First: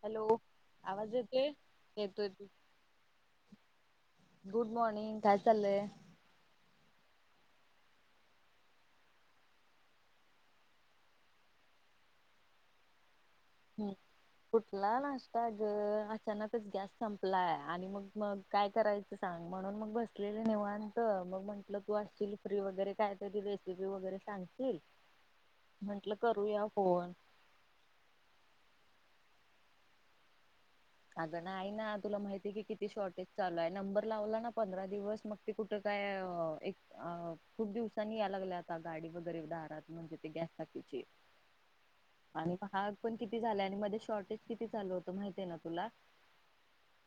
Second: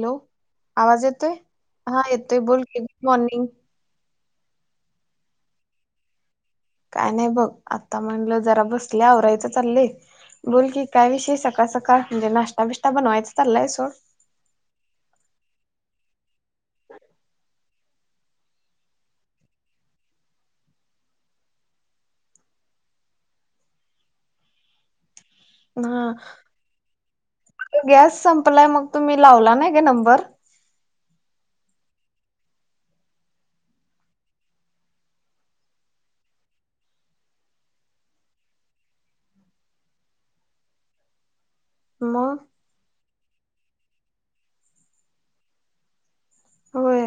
Hello आवाज येतोय हा येतोय बोल की गुड मॉर्निंग गुड मॉर्निंग काय चाललेय काय नाही बघ आता म्हणलं जरा बसले आवरायचं चाललय बोल की काय विषय सकाळ सकाळ म्हणजे नाष्टा बिष्टा बनवायचा चाललाय सोड हम्म कुठला नाष्टा अचानकच गॅस संपलाय आणि मग मग काय करायचं सांग, म्हणून मग बसलेलं निवांत मग म्हंटलं तू आशिल फ्री वगैरे काय तरी रेसिपी वगैरे सांगशील हा, म्हंटलं करूया फोन गॅस संप पलाय मग तुम्ही लावला नाही काय नंबर. अग नाही ना तुला माहितीय कि किती शॉर्टेज चालू आहे नंबर लावला ना पंधरा दिवस मग ते कुठ काय एक खूप दिवसांनी या लागल्या आता गाडी वगैरे दारात म्हणजे गॅस टाकीची. मग आणि पहा. पण किती झालंय आणि मध्ये शॉर्टेज किती चालु होतं माहिती आहे ना. तुला? होय.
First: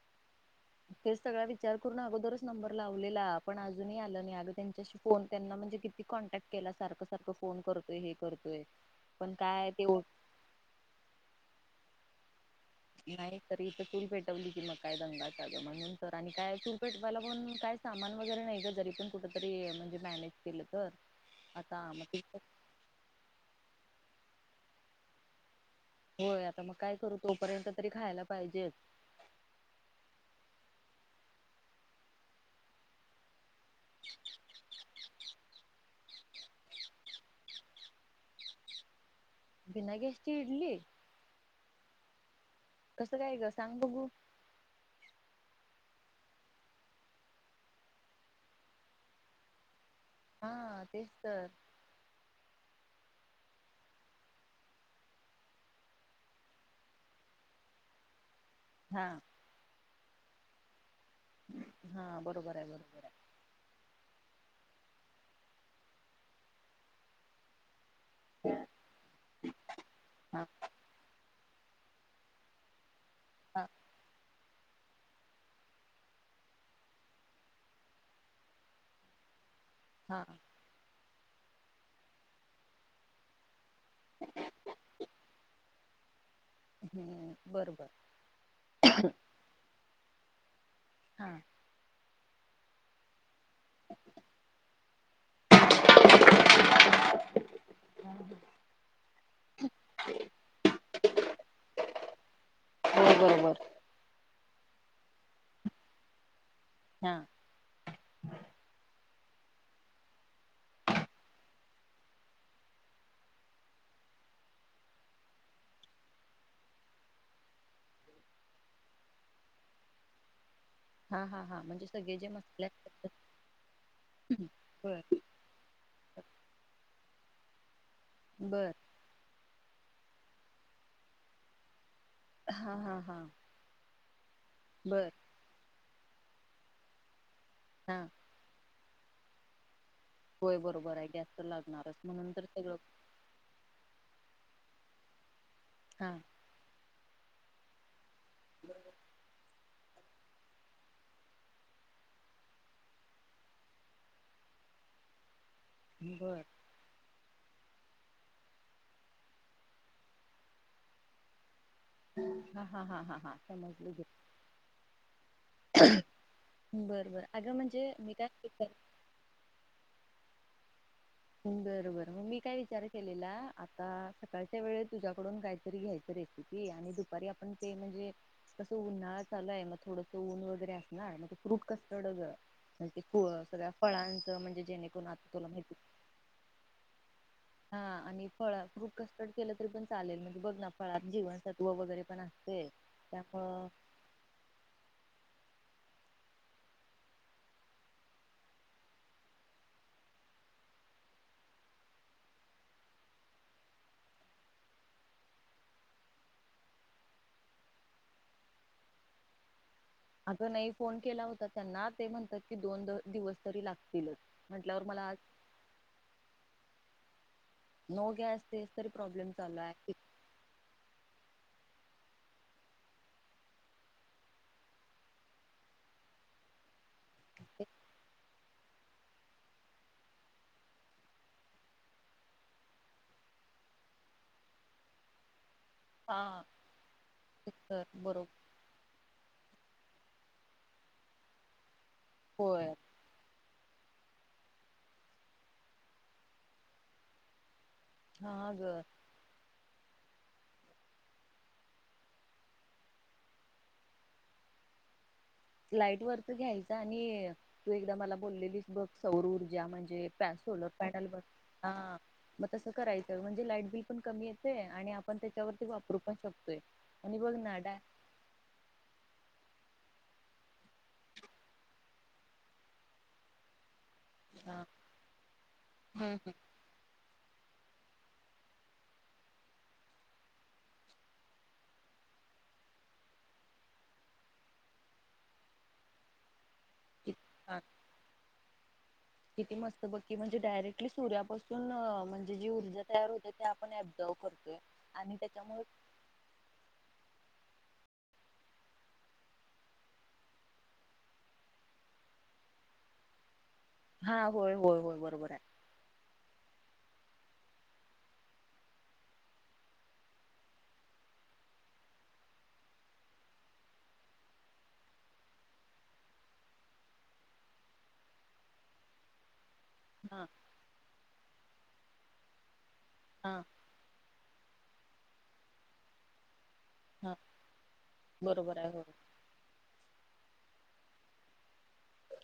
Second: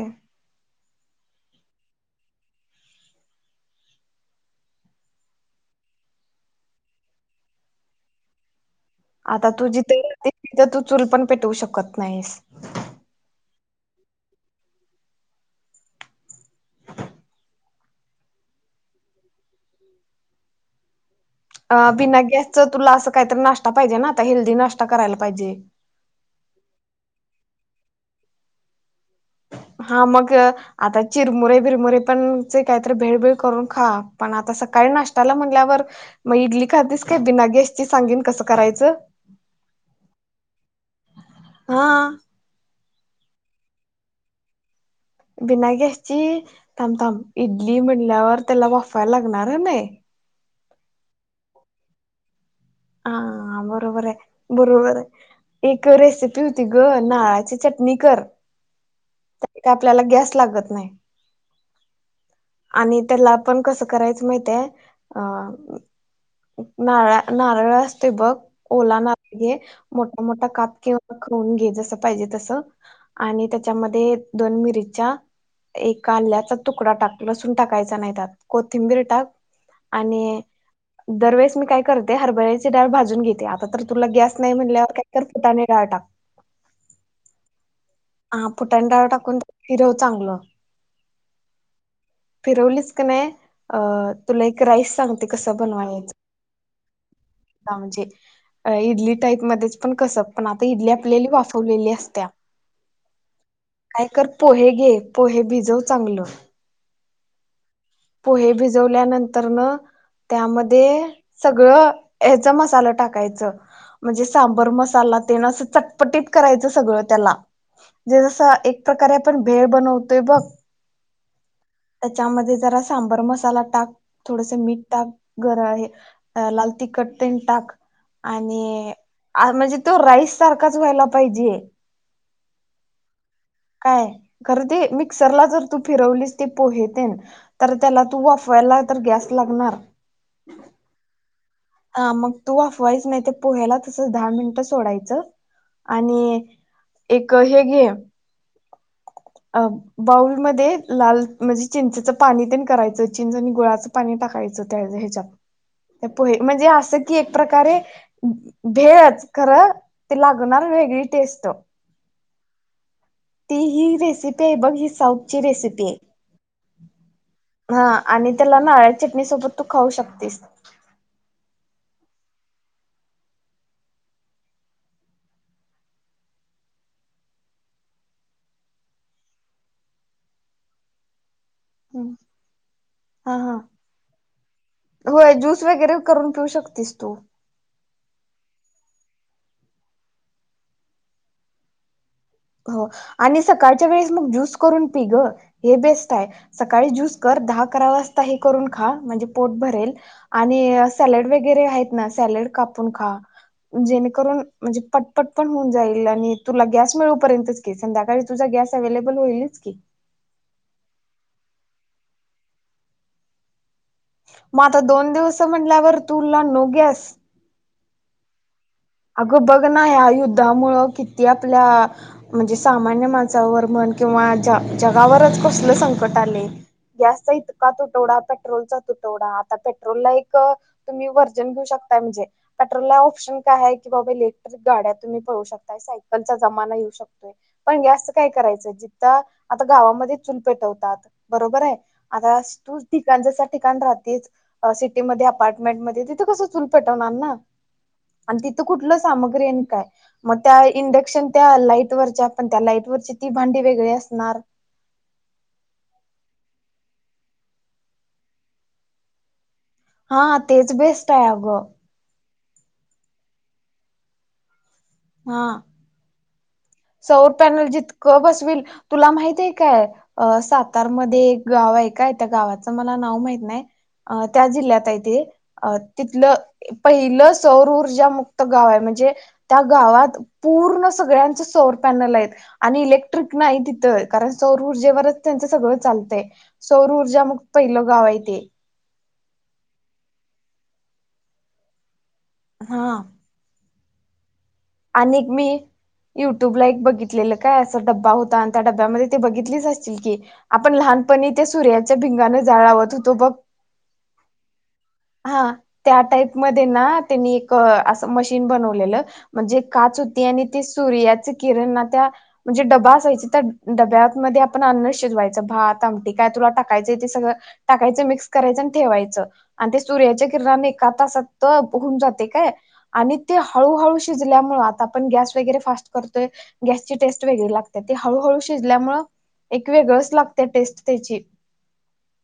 तेच सगळा विचार करून अगोदरच नंबर लावलेला पण अजूनही आलं नाही अग त्यांच्याशी फोन त्यांना म्हणजे किती कॉन्टॅक्ट केला सारखं सारखं फोन करतोय हे करतोय. पण आता तू काय ते ओ जिथे राहते तिथे तू चूल पण पेटवू शकत. नाईस. नाही तरी इथं चुल पेटवली की मग काय दंगाचा आग म्हणून तर आणि काय चुल पेटवायला पण काय सामान वगैरे नाही का जरी पण कुठ तरी म्हणजे मॅनेज केलं तर आता मग बिना ते गॅसच तुला असं काहीतरी नाश्ता पाहिजे ना. आता हेल्दी नाश्ता करायला पाहिजे. होय आता मग काय करू, तोपर्यंत तरी खायला पाहिजेच. हा मग आता चिरमुरे बिरमुरे पण चे काहीतरी भेळ बीळ करून. हा पण आता सकाळी नाष्टा म्हटल्यावर मग इडली खातीस का बिना गॅसची सांगीन कसं करायच? बिना गॅस ची इडली. हा. कसं काय ग, सांग बघू? बिना गॅसची थांब थाम इडली म्हणल्यावर त्याला वाफायला लागणार कणी. हा तेच तर हा बरोबर आहे बरोबर आहे. एक रेसिपी होती ग, नाळाची चटणी कर. हा. त्याने काय आपल्याला गॅस लागत नाही. हा बरोबर आहे आणि बरोबर आहे. त्याला पण कसं करायचं, मायते आ.. नारळा नारळा, महाराष्ट्र. ते बघ, ओलां नारळ घे. मोठा हा मोठा काप किंवा ते, ओवून घे, जस पाहिजे तस. आणि हा त्याच्यामध्ये, दोन मिरच्या एक, आल्याचा तुकडा टाक, लसून टाकायचा नाही, त्यात कोथिंबीर टाक. हा. आणि दर वेळेस मी काय करते हरभ बरेचेच डाळ भाजून घेते. आता तर तुला गॅस नाही म्हणल्यावर काही फुटाने डाळ टाक. हम्म बर बर. हा.. फुटाण डाळ घालून फिरवते. चांगलं. हा. फिरवलीस कनी अ.. तुला एक राईस, सांगते कस बनवायाच हा म्हणजे, इडली टाईप मध्येच पण कस, पण आता इडली आपली वाफवलेली असतीया हो बरोबर पोहे घे, पोहे भिजव चांगलं हा पोहे भिजवल्यानंतर न त्यामध्ये सगळं ह्याचा मसाल टाकायचं, म्हणजे सांबर मसाला तेन चटपटीत करायचं. सगळं त्याला म्हंजे जस एक प्रकारे आपण भेळ बनवतोय बघ हा हा हा म्हणजे सगळे जे त्याच्यामध्ये मसाले जरा असतात सांबर मसाला टाक, थोडस मीठ बर टाक, गरळे अ लाल तिखट तेल टाक बर आणि आ म्हणजे तो राईस सारखाच व्हायला पाहिजे. हा हा हा काय खर ते बर मिक्सरला जर तू फिरवलीस ती पोहे तेन तर हा त्याला तू वाफवायला त गॅस लागणार होय बरोबर आहे गॅस तर लागणारच अ म्हणून मग तर तू सगळं वाफवायच नाय पोह्याला तसच दहा मिन सोडायचं हा आणि एक हे घे अ बाऊलमध्ये लाल म्हणजे चिंचेचं पाणी तेन करायचं चिंच आणि गुळाचं पाणी टाकायचं त्या ह्याच्यात पोहे बर म्हणजे असं ती एक प्रकारे भेळच खरं ते लागणार वेगळी टेस्ट हा हा हा हा ती समजलं ही घे रेसिपी हाय बघ ही साऊथची रेसिपी ये बर बर अगं हा म्हणजे मी आणि त्याला काय नारळाची चटणी सोबत तू खाऊ शकतेस. ह [inaudible] बर बर मग मी काय विचार केलेला आता सकाळच्या वेळेत तुझ्याकडून काहीतरी घ्यायचं रेसिपी आणि दुपारी आपण ते म्हणजे कसं उन्हाळा चालु हाय मग थोडस ऊन वगैरे असणार मग फ्रूट कस्टर्डग हा म ते फु हा सगळ्या फळांचं म्हणजे जेणेकरून आता तुला माहिती देऊ शकतीस तू हा आणि फळ फ्रुट कस्टड केलं तरी पण चालेल म्हणजे बघ ना फळात जीवनसत्व वगैरे पण अस हो आणि सकाळच्या वेळेस मग ज्यूस करून पी ग हे बेस्ट आहे सकाळी ज्यूस कर दहा करा वाजता हे करून खा म्हणजे पोट भरेल आणि सॅलड वगैरे हायेत ना सॅलड कापून खा जेणेकरून म्हणजे पटपट पण होऊन जाईल आणि तुला गॅस मिळ पर्यंतच की संध्याकाळी तुझा गॅस अव्हेलेबल होईलच की, अग नाही फोन केला होता त्यांना ते म्हणतात की दोन द दिवस तरी लाग म आता दोन दिवस म्हटल्यावर तुला नो गॅस [inaudible] नो गॅस तेच तरी प्रॉब्लेम अगं चालू बघ ना, आहे या युद्धामुळं किती आपल्या म्हणजे, सामान्य माणसावर म्हण किंवा जगावरच कसलं संकट आलंय. गॅसचा इतका तुटवडा पेट्रोलचा तुटवडा आता पेट्रोलला एक तुम्ही वर्जन घेऊ शकताय म्हणजे, पेट्रोलला ऑप्शन काय हाय, की बाबा तुम्ही इलेक्ट्रिक गाडी पळवू शकताय. सायकलचा हा जमाना येऊ शकतोय पण तर जास्त बरोबर काय करायचं जिथं आता गावामध्ये चुल पेटवतात बरोबर हाय. आता होय [unintelligible] कांच्यासाठी. ठिकाण राहतीच सिटी मध्ये अपार्टमेंट मध्ये तिथे कस चूल पेटवणार ना. आणि हा तिथं ग कुठलं सामग्री आणि काय. मग त्या इंडक्शन त्या लाईट वरच्या, आपण त्या लाईट वरची ती भांडी वेगळी असणार. लाईट वरच घ्यायच आणि तू एकदा मला बोललेलीस बघ सैर ज्या म्हणजे हा तेच बेस्ट आहे अगं [unintelligible] मग तसं करायचं म्हणजे, लाईट बिल पण कमी येतंय आणि आपण हा त्याच्यावरती वापरू पण शकतो. सौर पॅनल जितकं बसविल तुला माहिती आहे. काय अ सातार मध्ये एक गाव आहे काय त्या गावाचं मला नाव माहित नाही. अ त्या हा जिल्ह्यात आहे तेे अ हम्म हम्म तिथलं पहिलंच चौरऊर्जा मुक्त गाव आहे म्हणजे, त्या गावात पूर्ण सगळ्यां सौरभ पॅनल आहेत आणि इलेक्ट्रिक नाही तिथं कारण सौर ऊर्जेवरच त्यांचं सगळं चालतंय. सौर किती [unintelligible] छान. पहिलं गाव आहे ते. किती मस्त बघकी म्हणजे, डायरेक्टली सूर्यापासून मह जी ऊर्जा हा तयार ते आप लवकर. आणि मी युट्यूब ला एक बघितलेलं. काय, असा डब्बा होता आणि त्या डब्यामध्ये ते बघितलीस असशील की, आपण लहानपणी त्या सूर्याच्या भिंगान जाळ लावत होतो बघ. हा, होय होय होय बरोबर आहे. हा त्या टाईप मध्ये ना त्यांनी एक अस मशीन बनवलेलं. म्हणजे, काच होती आणि ती सूर्याचे किरण ना त्या म्हणजे, डबा असायचे त्या डब्यामध्ये आपण अन्न शिजवायचं भात आमटी काय, तुला टाकायचं ते सगळं टाकायच मिक्स करायचं आणि ठेवायचं. आणि ते हा सूर्याच्या किरणाने एका तासत हुन जाते काय. आणि ते हा हळूहळू जल्या मुळे आता आपण गॅस वगैरे फास्ट करतोय. गॅसची हा टेस्ट वेगळी लागत्या ते हळूहळू बरोबर आहे होय शिजल्यामुळ एक वेगळं लागत्या टेस्ट त्याची.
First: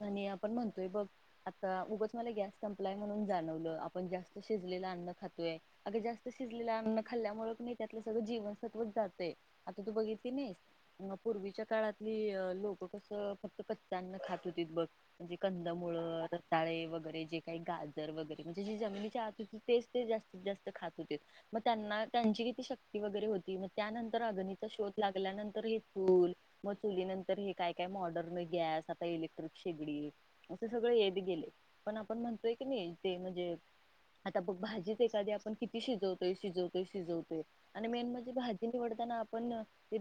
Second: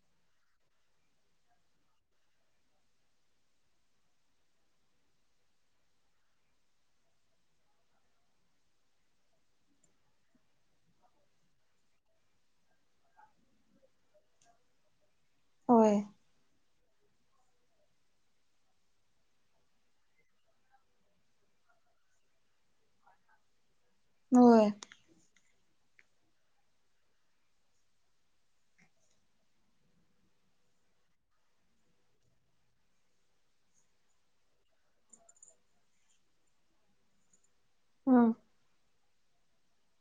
आणि आपण म्हणतोय बघ आता उगच मला गॅस संपलाय म्हणून जाणवलं आपण जास्त शिजलेलं अन्न खातोय अग जास्त शिजलेलं अन्न खाल्ल्यामु नाही त्यातलं सगळं जीवन सत्वत जातय आता तू बघितली नाहीस पूर्वीच्या काळातली लोक कसं फक्त कच्च अन्न खातो त बस म्हणजे कंद मुळ होय ाळे वगैरे जे काही गाजर वगैरे म्हणजे जे जमिनीची आत होती तेच ते जास्तीत जास्त खात होते मग त्यांना त्यांची किती शक्ती वगैरे होती त्यानंतर अग्नीचा होय शोध लागल्यानंतर फूल मग चुली नंतर हे काय काय मॉडर्न गॅस आता इले शेगडी असे सगळ येत गेले पण आपण म्हणतोय की नाही ते म्हणजे आता बघ भाजीच एखादी आपण किती शिजवतोय शिजवतोय शिजवतो आणि मेन हम्म म्हणजे भाजीव आपण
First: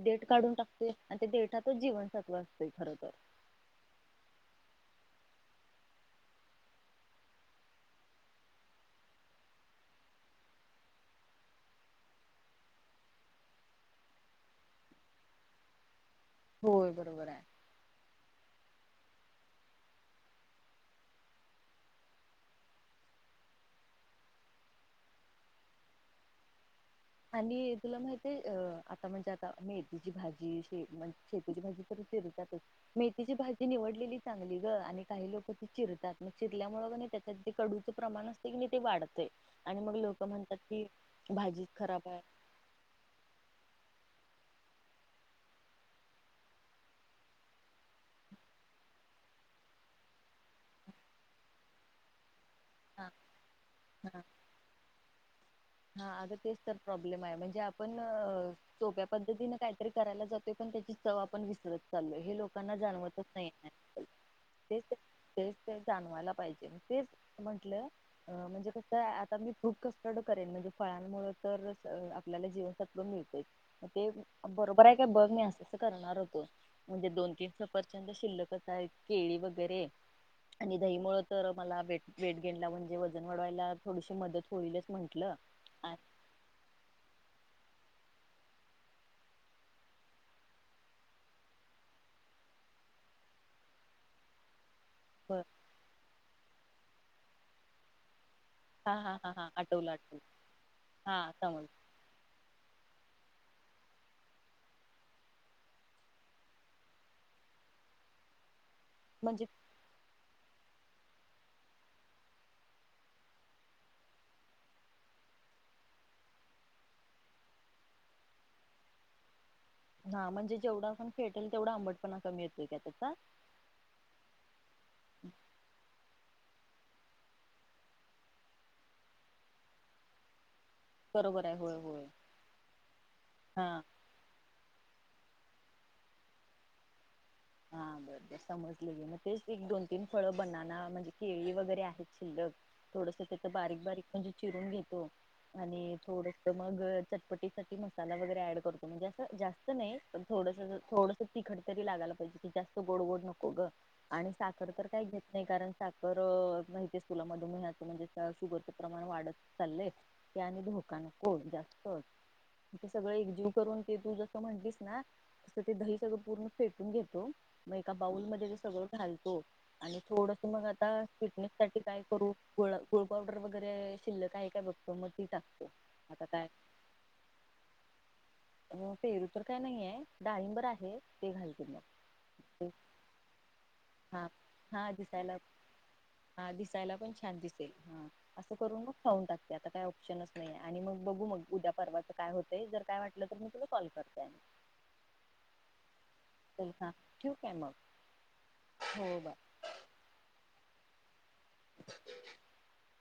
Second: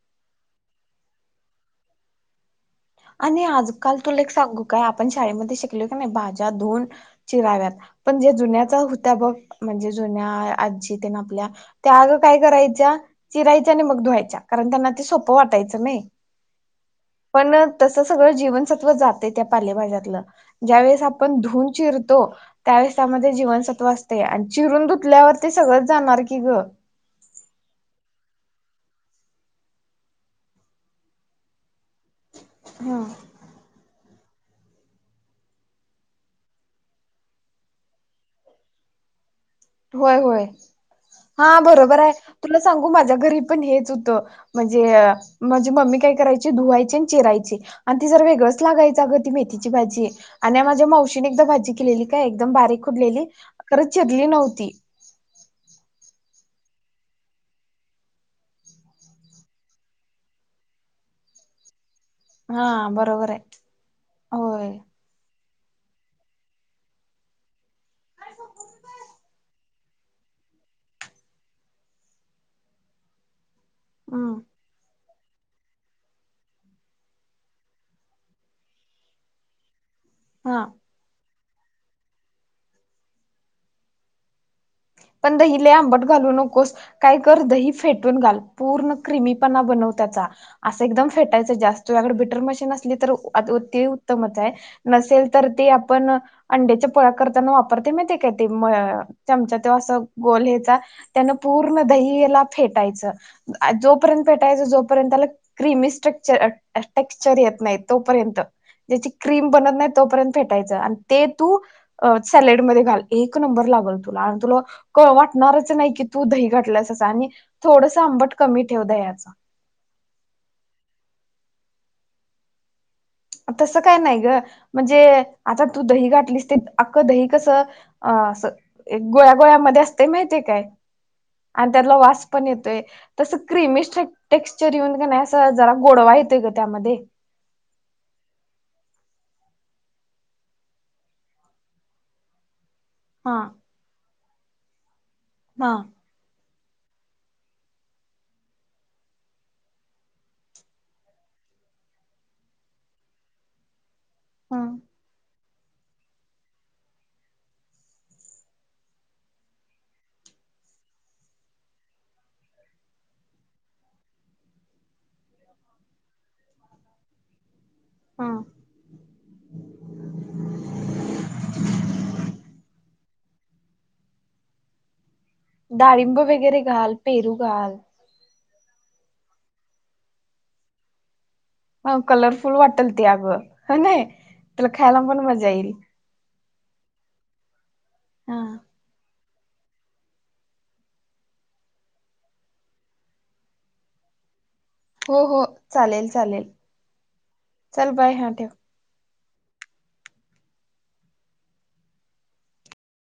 देट काढून टाकतोय, आणि ते देटातच जीवन सत्व असतं आणि आजकाल तुला सांगू काय आपण शाळेमध्ये शिकलो की नाही भाज्या धुून चिराव्यात पण ज्या जुन्याच होत्या बघ म्हणजे जुन्या आजी ते ना आपल्या त्या अगं काय करायच्या चिरायच्या आणि मग धुवायच्या कारण त्यांना ते सोपं वाटायचं नाही. होय बरोबर आहे. पण तसं सगळं जीवनसत्व जाते त्या पालेभाज्यातलं ज्या वेळेस आपण धुून चिरतो त्यावेेळेस त्यामध्ये जीवनसत्व असते आणि चिरून धुतल्यावर ते सगळंच जाणार की ग आणि तुला माहित आहेय अ आता म्हणजे आता मेथीची भाजी शे शेतीची भाजी मेथीची भाजी निवडलेली चांगली ग आणि काही लोक ती चिरतात मग चिरल्यामुळें नाही त्याच्यात ते कडूचं प्रमाण असत की नाही ते वाढतंय. आणि मग होय लोक होय म्हणतात की हा भाजी बरोबर आहे तुला सांगू माझ्या घरी पण हेच होतं. म्हणजे माझे मम्मी काय करायची धुवायची आणि चचेरायची आणि ती जर वेगळंच लागायचं अगं ती मेथीची भाजी आणि माझ्या मावशीने एकदा भाजी केलेली काय? दम बारीक हा खुंडलेली खर हा चिरली नव्हती. हा अग तेच तर प्रॉब्लेम आहे म्हणजे आपण सोप्या पद्धतीने काहीतरी करायला जातोय पण त्याची चव आपण विसरत. चालल हे हा लोकांना जाणवतच बरोबर आहे नाही होय तेच ते जाणवायला पाहिजे तेच म्हंटलं म्हणजे कस आता मी खूप कस. करेन म्हणजे फळांमुळे तर आपल्याला जीवन सत्वून मिळतय. ते हम्म बरोबर आहे. काय बघ नाही असं अस करणार होतो म्हणजे दोन तीन सफरचंद शिल्लकच आहे केळी वगैरे. हा आणि दही मुळ तर मला वे वेट घेणला म्हणजे वजन वाढवायला थोडीशी मदत होईल. पण दहीले आंबट घालू नकोस काय कर दही फेटून घाल पूर्ण क्रिमीपणा बनव त्याचा असं एकदम फेटायचं जास्त त्याकड बिटर मशीन असली तर उत्तमच आहे. नसेल तर ते आपण अंड्याच्या प करता व वापरते म ते क ते म हा हा हा हा चमचा आठवलं आठवलं गहेचा हा त्याना समज पूर्ण दहीला फेटायचं जोपर्यंत पेटायच जोपर्यंत त्याला क्रिमी स्ट्रेक्चर ट्रेक्चर येत नाही तोपर्यंत ज्याची म्हणजे क्रीम बनत नाही तोपर्यंत फेटायचं आणि ते तू सॅलेड मधे घाल एक नंबर लागल तुला तुला क वाटणारच नाही की तू दही घटल्यास आणि थोडस आंबट कमी ठेव दह्याच हा म्हणजे जेवढा आपण फेटेल तेवढं आंबट पणा कमी येतोय त्याचा तसं काय नाही ग म्हणजे आता तू दहीघाट घातलीस ते आकं दही कसं गोळ्या गोळ्यामध्ये असते माहितीय काय बरोबर आहे आणि होय त्याला होय वास पण येतोय तस हा क्रिम टेक्स्चर येऊन का नाही जरा गोडवा येतय ग त्यामध्ये बर बर समजले गे मग तेच एक दोन तीन फळं बनना म्हणजे केळी वगैरे आहेत शिल्लक थोडस हा तिथं बारीक बारीक म्हणजे चिरून घेतो हा आणि थोड तर मग चटपटीसाठीठी मसाला वगैरे ऍड करतो म्हणजे असं जास्त नाही थोडस थोडस तिखट तरी लाायला पाहिजे जास्त गोड गोड नको ग आणि ह साखर तर काय घेत नाही कारण साखर माहितीच तुला मधुमेन्याचं म्हणजे शुगरचं प्रमाण वाढत चाललंय ते आणि धोका नको जास्त ते सगळं एकजीव करून ते तू जसं म्हणलीस ना तस ते दही सगळं पूर्ण फेटून घेतो मग एका ह बाउलमध्येध्ये ते सगळं घालतो आणि थोडस मग आता फिटनेस साठी काय करू गुळ पावडर वगैरे शिल्लक आहे काय बघतो म डाळिंब वगैरे घाल पेरू घाल अ पेरू तर काय नाहीये डाळिंबर आहे ते घालते मग फूल वाटल ते अगं नाही हा त्याला हा खायला पण दिसायला मजा येईल हा दिसायला पण छान दिसत हा असं करून मग खाऊून टाकत आता काय ऑप्शनच नाही आणि मग बघू मग उद्या परवाचं काय होतंय जर काय वाटलं तर मी तुला कॉल करते हो हो चालेल चालेल चल खां ठेऊ काय मग चल बाय हा ठेव. हो ब [inaudible]